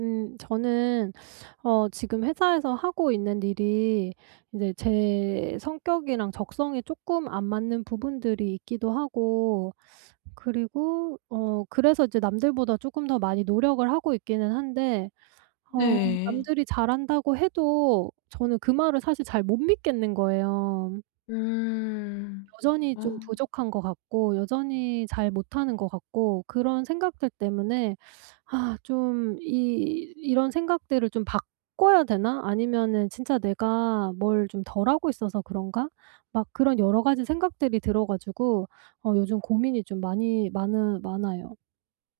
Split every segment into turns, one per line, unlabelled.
음. 저는 어 지금 회사에서 하고 있는 일이 인제 제 성격이랑 적성에 쪼끔 안 맞는 부분들이 있기도 하고 그리고 어 그래서 이제 남들보다 쪼끔 더 많이 노력을 하고 있기는 한데 어
네.
남들이 "잘한다."고 해도 저는 그 말을 사실 잘 못 믿겠는 거예요.
음.
여전히 좀
어.
부족한 것 같고 여전히 잘 못하는 것 같고 그런 생각들 때문에 '아 좀 이 이런 생각들을 좀 바꿔야 되나? 아니면은 진짜 내가 뭘 좀 덜 하고 있어서 그런가?' 막 그런 여러 가지 생각들이 들어 가지고 어 요즘 고민이 좀 많이 많으 많아요.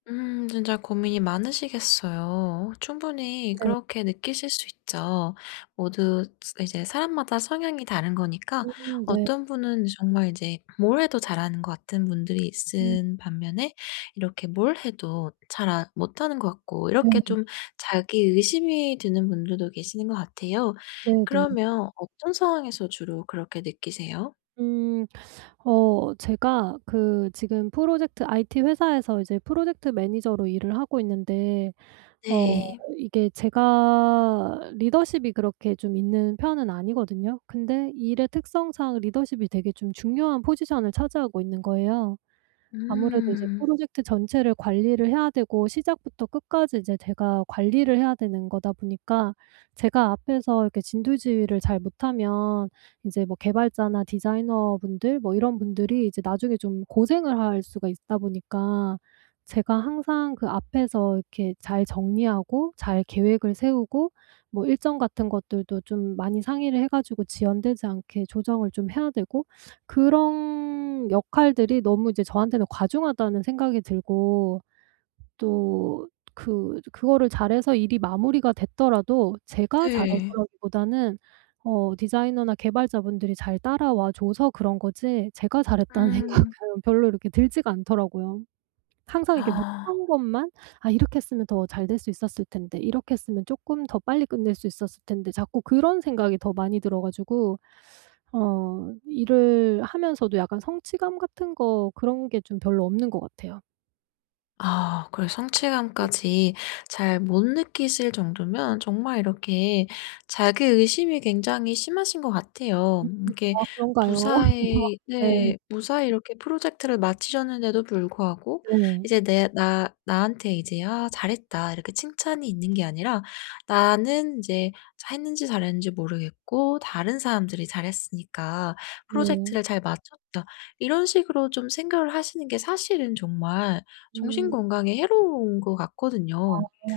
음. 진짜 고민이 많으시겠어요. 충분히
네.
그렇게 느끼실 수 있죠. 모두 스 이제 사람마다 성향이 다른 거니까
음. 네.
어떤 분은 정말 이제 뭘 해도 잘하는 것 같은 분들이
음.
있는 반면에 이렇게 뭘 해도 잘 안 못하는 거 같고 이렇게
네.
좀 자기 의심이 드는 분들도 계시는 거 같아요.
네네.
그러면 어떤 상황에서 주로 그렇게 느끼세요?
음. 어 제가 그 지금 프로젝트 IT 회사에서 이제 프로젝트 매니저로 일을 하고 있는데 어
네.
이게 제가 리더십이 그렇게 좀 있는 편은 아니거든요. 근데 일의 특성상 리더십이 되게 좀 중요한 포지션을 차지하고 있는 거예요. 아무래도 이제
음.
프로젝트 전체를 관리를 해야 되고 시작부터 끝까지 이제 제가 관리를 해야 되는 거다 보니까 제가 앞에서 이렇게 진두지휘를 잘 못하면 인제 뭐 개발자나 디자이너분들 뭐 이런 분들이 이제 나중에 좀 고생을 할 수가 있다 보니까 제가 항상 그 앞에서 이렇게 잘 정리하고 잘 계획을 세우고 뭐 일정 같은 것들도 좀 많이 상의를 해 가지고 지연되지 않게 조정을 좀 해야 되고 그런 역할들이 너무 이제 저한테는 '과중하다.'는 생각이 들고 또 그 저 그거를 잘해서 일이 마무리가 됐더라도 제가
네.
잘해서라기보다는 어 디자이너나 개발자분들이 잘 따라와 줘서 그런 거지 제가 '잘했다.'는
음.
생각은 별로 이렇게 들지가 않더라고요. 항상 이렇게
아.
못한 것만 '아 이렇게 했으면 더 잘 될 수 있었을 텐데. 이렇게 했으면 쪼끔 더 빨리 끝낼 수 있었을 텐데.' 자꾸 그런 생각이 더 많이 들어 가지고 어 일을 하면서도 약간 성취감 같은 거 그런 게 좀 별로 없는 것 같아요.
아. 그래 성취감까지 잘 못 느끼실 정도면 정말 이렇게 자기 의심이 굉장히 심하신 것 같아요.
음음.
이게
아 그런가요?
무사히
네.
네 무사히 이렇게 프로젝트를 마치셨는데도 불구하고
네.
이제 내 나 나한테 이제 '아 잘했다.' 이렇게 칭찬이 있는 게 아니라 '나는 인제 자했는지 잘했는지 모르겠고 다른 사람들이 잘했으니까
네.
프로젝트를 잘 마쳤다.' 이런 식으로 좀 생각을 하시는 게 사실은 정말 정신
음.
건강에 해로운 것
아.
같거든요.
어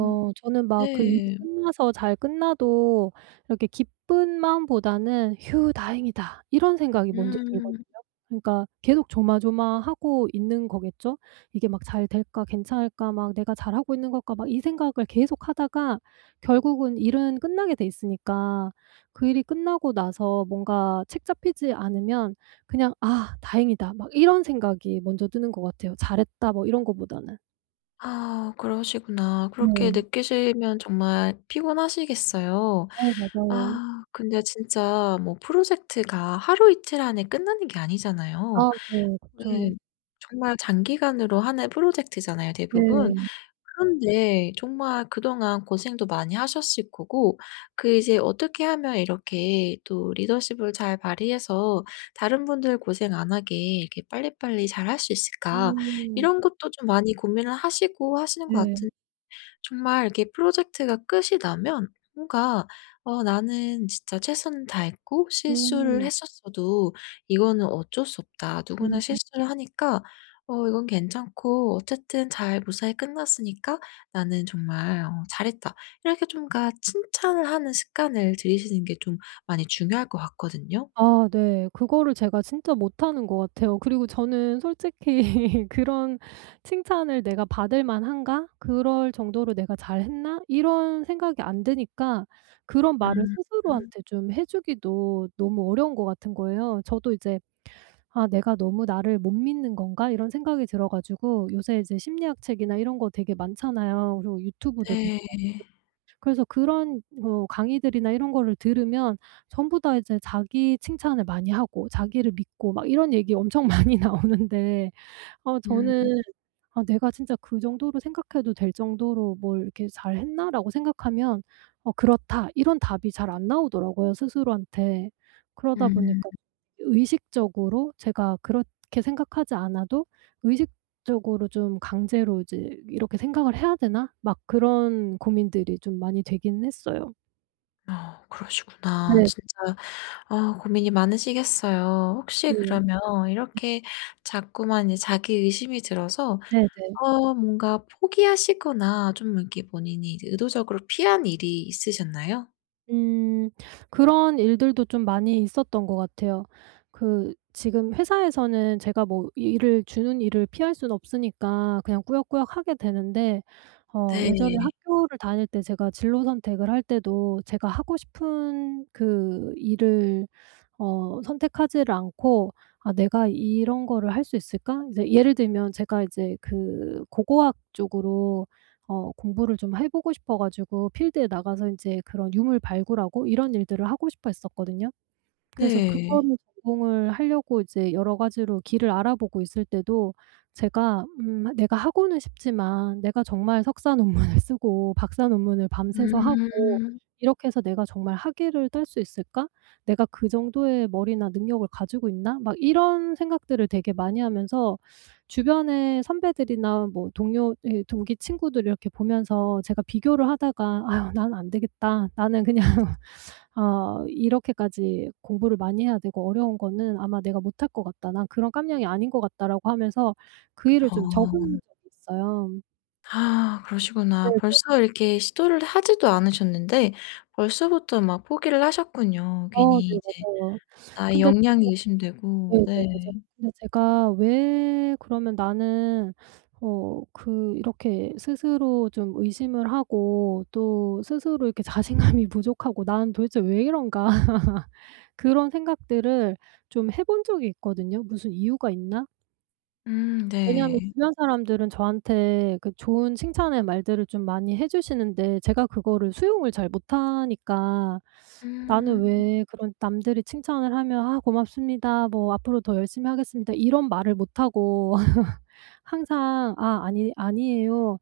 음.
저는 막 그 일이
네.
끝나서 잘 끝나도 이렇게 기쁜 마음보다는 '휴 다행이다.' 이런 생각이 먼저 들거든요.
음.
그러니까 계속 조마조마하고 있는 거겠죠? '이게 막 잘 될까? 괜찮을까? 막 내가 잘하고 있는 걸까?' 막 이 생각을 계속하다가 결국은 일은 끝나게 돼 있으니까 그 일이 끝나고 나서 뭔가 책잡히지 않으면 그냥 '아 다행이다.' 막 이런 생각이 먼저 드는 것 같아요 '잘했다.' 뭐 이런 거보다는.
아 그러시구나. 그렇게
네.
느끼시면 정말 피곤하시겠어요.
네. 맞아요.
아 근데 진짜 뭐 프로젝트가 하루이틀 안에 끝나는 게 아니잖아요.
아. 네.
네.
그쵸.
정말 장기간으로 하는 프로젝트잖아요 대부분.
네.
그런데 정말 그동안 고생도 많이 하셨을 거고 그 이제 '어떻게 하면 이렇게 또 리더십을 잘 발휘해서 다른 분들 고생 안 하게 이렇게 빨리빨리 잘 할 수 있을까?'
음.
이런 것도 좀 많이 고민을 하시고 하시는 것
네.
같은 정말 이렇게 프로젝트가 끝이 나면 뭔가 '어 나는 진짜 최선을 다했고 실수를
음.
했었어도 이거는 어쩔 수 없다. 누구나
음.
실수를 하니까 어 이건 괜찮고 어쨌든 잘 무사히 끝났으니까 나는 정말 어 잘했다.' 이렇게 좀 그러니까 칭찬을 하는 습관을 들이시는 게 좀 많이 중요할 것 같거든요.
아 네. 그거를 제가 진짜 못하는 것 같아요. 그리고 저는 솔직히 '그런 칭찬을 내가 받을 만한가? 그럴 정도로 내가 잘했나?' 이런 생각이 안 드니까 그런 말을
음 음.
스스로한테 좀 해 주기도 너무 어려운 것 같은 거예요. 저도 이제 '아 내가 너무 나를 못 믿는 건가?' 이런 생각이 들어 가지고 요새 이제 심리학 책이나 이런 거 되게 많잖아요. 그리고 유튜브도 되게 많고.
네.
그래서 그런 뭐 강의들이나 이런 거를 들으면 전부 다 이제 자기 칭찬을 많이 하고 자기를 믿고 막 이런 얘기 엄청 많이 나오는데 어 저는
음.
'내가 진짜 그 정도로 생각해도 될 정도로 뭘 이렇게 잘 했나?' 라고 생각하면 "어. 그렇다." 이런 답이 잘 안 나오더라고요 스스로한테. 그러다
음.
보니까 의식적으로 제가 그렇게 생각하지 않아도 '의식적으로 좀 강제로 이제 이렇게 생각을 해야 되나?' 막 그런 고민들이 좀 많이 되긴 했어요.
아. 그러시구나.
네.
진짜 아 고민이 많으시겠어요. 혹시
네.
그러면
네.
이렇게 자꾸만 이 자기 의심이 들어서
네네.
어 뭔가 포기하시거나 좀 이렇게 본인이 이제 의도적으로 피한 일이 있으셨나요?
음. 그런 일들도 좀 많이 있었던 것 같아요. 그 지금 회사에서는 제가 뭐 일을 주는 일을 피할 수는 없으니까 그냥 꾸역꾸역 하게 되는데 어 예전에
네.
학교를 다닐 때 제가 진로 선택을 할 때도 제가 하고 싶은 그 일을 어 선택하지를 않고 '아 내가 이런 거를 할 수 있을까?' 이제 예를 들면 제가 이제 그 고고학 쪽으로 어 공부를 좀 해 보고 싶어 가지고 필드에 나가서 인제 그런 유물 발굴하고 이런 일들을 하고 싶어 했었거든요. 그래서
네.
그거를 전공을 하려고 이제 여러 가지로 길을 알아보고 있을 때도 제가 음 '내가 하고는 싶지만 내가 정말 석사 논물을 쓰고 박사 논문을 밤새서 하고
음.
이렇게 해서 내가 정말 학위를 딸 수 있을까? 내가 그 정도의 머리나 능력을 가지고 있나?' 막 이런 생각들을 되게 많이 하면서 주변의 선배들이나 뭐 동료 이 동기 친구들 이렇게 보면서 제가 비교를 하다가 '아유 나는 안 되겠다. 나는 그냥 어 이렇게까지 공부를 많이 해야 되고 어려운 거는 아마 내가 못할 것 같다. 난 그런 깜냥이 아닌 것 같다.'라고 하면서 그 일을 좀 접은
어.
적이 있어요.
아. 그러시구나. 벌써
네네.
이렇게 시도를 하지도 않으셨는데 벌써부터 막 포기를 하셨군요.
어.
괜히
네.
이제
맞아요.
나의
근데 제가
역량이 의심되고.
네네. 맞아요.
네.
근데 제가 왜 그러면 '나는 어 그 이렇게 스스로 좀 의심을 하고 또 스스로 이렇게 자신감이 부족하고 나는 도대체 왜 이런가?' 그런 생각들을 좀 해 본 적이 있거든요. 무슨 이유가 있나?
음.
왜냐하면
네.
주변 사람들은 저한테 그 좋은 칭찬의 말들을 좀 많이 해 주시는데 제가 그거를 수용을 잘 못하니까 나는
음.
왜 그런 남들이 칭찬을 하면 "아 고맙습니다. 뭐 앞으로 더 열심히 하겠습니다." 이런 말을 못하고 항상 "아 아니 아니에요."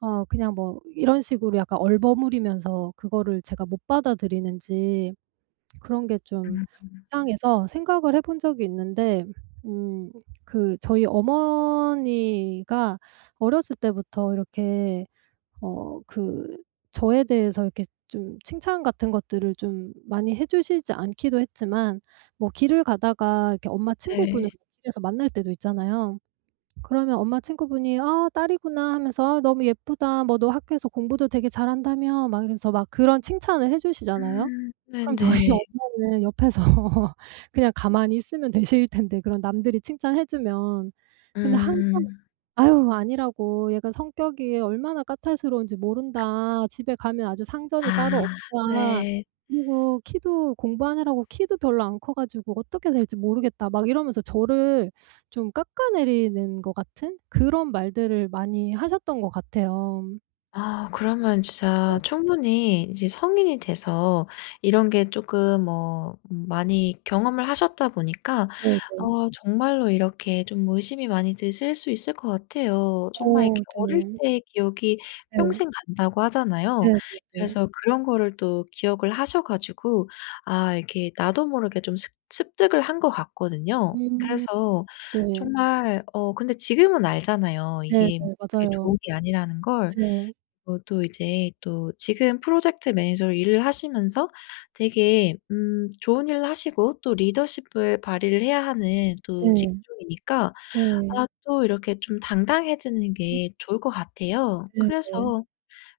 어 그냥 뭐 이런 식으로 약간 얼버무리면서 그거를 제가 못 받아들이는지 그런 게 좀
음.
이상해서 생각을 해 본 적이 있는데 음 그 저희 어머니가 어렸을 때부터 이렇게 어 그 저에 대해서 이렇게 좀 칭찬 같은 것들을 좀 많이 해 주시지 않기도 했지만 뭐 길을 가다가 이렇게 엄마 친구분을
네.
길에서 만날 때도 있잖아요. 그러면 엄마 친구분이 "아 딸이구나." 하면서 "아 너무 예쁘다. 뭐 너 학교에서 공부도 되게 잘 한다며?" 막 이러면서 막 그런 칭찬을 해 주시잖아요.
음.
그럼 저희
네네.
엄마는 옆에서 그냥 가만히 있으면 되실 텐데 그런 남들이 칭찬해주면 근데 항상
음.
"아휴 아니라고 얘가 성격이 얼마나 까탈스러운지 모른다. 집에 가면 아주 상전이
아.
따로 없다.
네.
그리고 키도 공부하느라고 키도 별로 안 커 가지고 어떻게 될지 모르겠다." 막 이러면서 저를 좀 깎아내리는 것 같은 그런 말들을 많이 하셨던 것 같아요.
아 그러면 진짜
네.
충분히 이제 성인이 돼서 이런 게 쪼끔 뭐 음 많이 경험을 하셨다 보니까
네네.
어 정말로 이렇게 좀 의심이 많이 드실 수 있을 것 같아요. 정말
어
이렇게 "어릴
네.
때 기억이
네.
평생 간다."고 하잖아요.
네네네.
그래서 그런 거를 또 기억을 하셔 가지고 아 이렇게 나도 모르게 좀 습 습득을 한 것 같거든요.
음.
그래서
네.
정말 어 근데 지금은 알잖아요
네네.
이게 그렇게
맞아요.
좋은 게 아니라는 걸.
네.
어 또 이제 또 지금 프로젝트 매니저로 일을 하시면서 되게 음 좋은 일을 하시고 또 리더십을 발휘를 해야 하는 또
네.
직종이니까
네.
아 또 이렇게 좀 당당해지는
음.
게 좋을 것 같아요.
네네.
그래서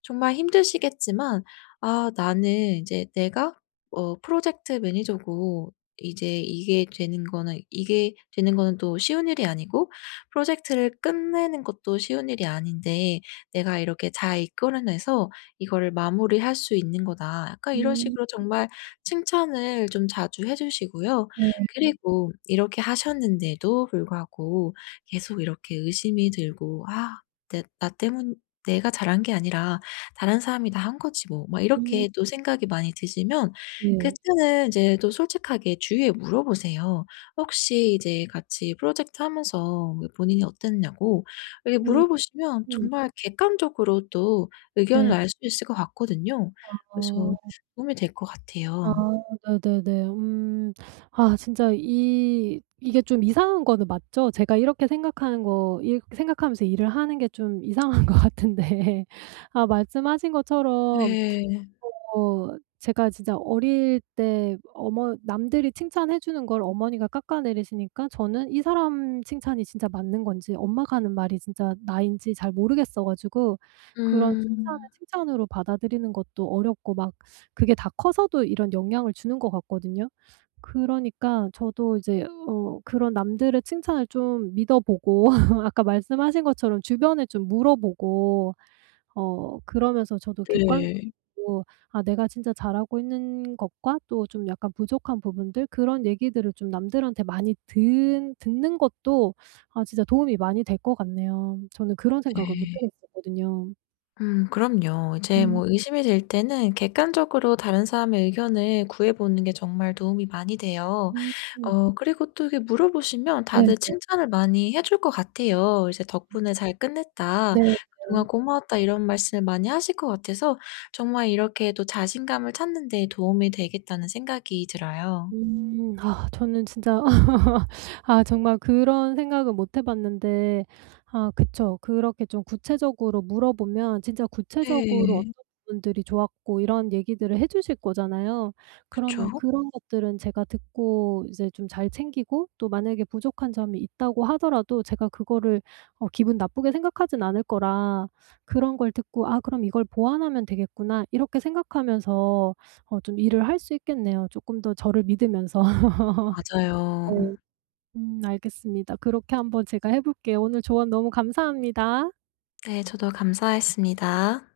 정말 힘드시겠지만 '아 나는 인제 내가 어 프로젝트 매니저고 이제 이게 되는 거는, 이게 되는 거는 또 쉬운 일이 아니고 프로젝트를 끝내는 것도 쉬운 일이 아닌데 내가 이렇게 잘 이끌어내서 이거를 마무리할 수 있는 거다.' 약간 이런
음.
식으로 정말 칭찬을 좀 자주 해 주시고요.
네.
그리고 이렇게 하셨는데도 불구하고 계속 이렇게 의심이 들고 '아 내 나 때문 내가 잘한 게 아니라 다른 사람이 다 한 거지 뭐.' 막
음.
이렇게 또 생각이 많이 드시면
네.
그때는 이제 또 솔직하게 주위에 물어보세요. 혹시 이제 같이 프로젝트 하면서 왜 본인이 어땠냐고 이래
음.
물어보시면
음.
정말 객관적으로 또 의견을
네.
알 수 있을 것 같거든요. 그래서
아.
도움이 될 것
아.
같아요.
네네네. 음. 아 진짜 이 이게 좀 이상한 거는 맞죠? 제가 이렇게 생각하는 거, 이렇게 생각하면서 일을 하는 게 좀 이상한 것 같은데 아 말씀하신 것처럼
네.
어 제가 진짜 어릴 때 어머 남들이 칭찬해 주는 걸 어머니가 깎아내리시니까 저는 이 사람 칭찬이 진짜 맞는 건지 엄마가 하는 말이 진짜 나인지 잘 모르겠어 가지고 그런 칭찬을
음.
칭찬으로 받아들이는 것도 어렵고 막 그게 다 커서도 이런 영향을 주는 것 같거든요. 그러니까 저도 이제 어 그런 남들의 칭찬을 좀 믿어보고 아까 말씀하신 것처럼 주변에 좀 물어보고 어 그러면서 저도
네.
객관적으로 아 내가 진짜 잘하고 있는 것과 또 좀 약간 부족한 부분들 그런 얘기들을 좀 남들한테 많이 듣 듣는 것도 아 진짜 도움이 많이 될 것 같네요. 저는 그런 생각을 못
네.
해 봤었거든요.
음. 그럼요. 이제
음.
뭐 의심이 들 때는 객관적으로 다른 사람의 의견을 구해 보는 게 정말 도움이 많이 돼요.
음.
어 그리고 또 이렇게 물어보시면
네네.
다들 칭찬을 많이 해 줄 것 같아요. 이제 "덕분에 잘 끝냈다.
네. 네.
그동안 고마웠다." 이런 말씀을 많이 하실 것 같아서 정말 이렇게 또 '자신감을 찾는 데 도움이 되겠다.'는 생각이 들어요.
음. 아 저는 진짜 아 정말 그런 생각은 못 해 봤는데 아 그쵸? 그렇게 좀 구체적으로 물어보면 진짜 구체적으로
네.
어떤 부분들이 좋았고 이런 얘기들을 해 주실 거잖아요. 그러면
그쵸.
그런 것들은 제가 듣고 이제 좀 잘 챙기고 또 만약에 부족한 점이 있다고 하더라도 제가 그거를 어 기분 나쁘게 생각하진 않을 거라 그런 걸 듣고 '아 그럼 이걸 보완하면 되겠구나.' 이렇게 생각하면서 어 좀 일을 할 수 있겠네요 쪼끔 더 저를 믿으면서.
맞아요.
네. 음 알겠습니다. 그렇게 한번 제가 해 볼게요. 오늘 조언 너무 감사합니다.
네. 저도 감사했습니다.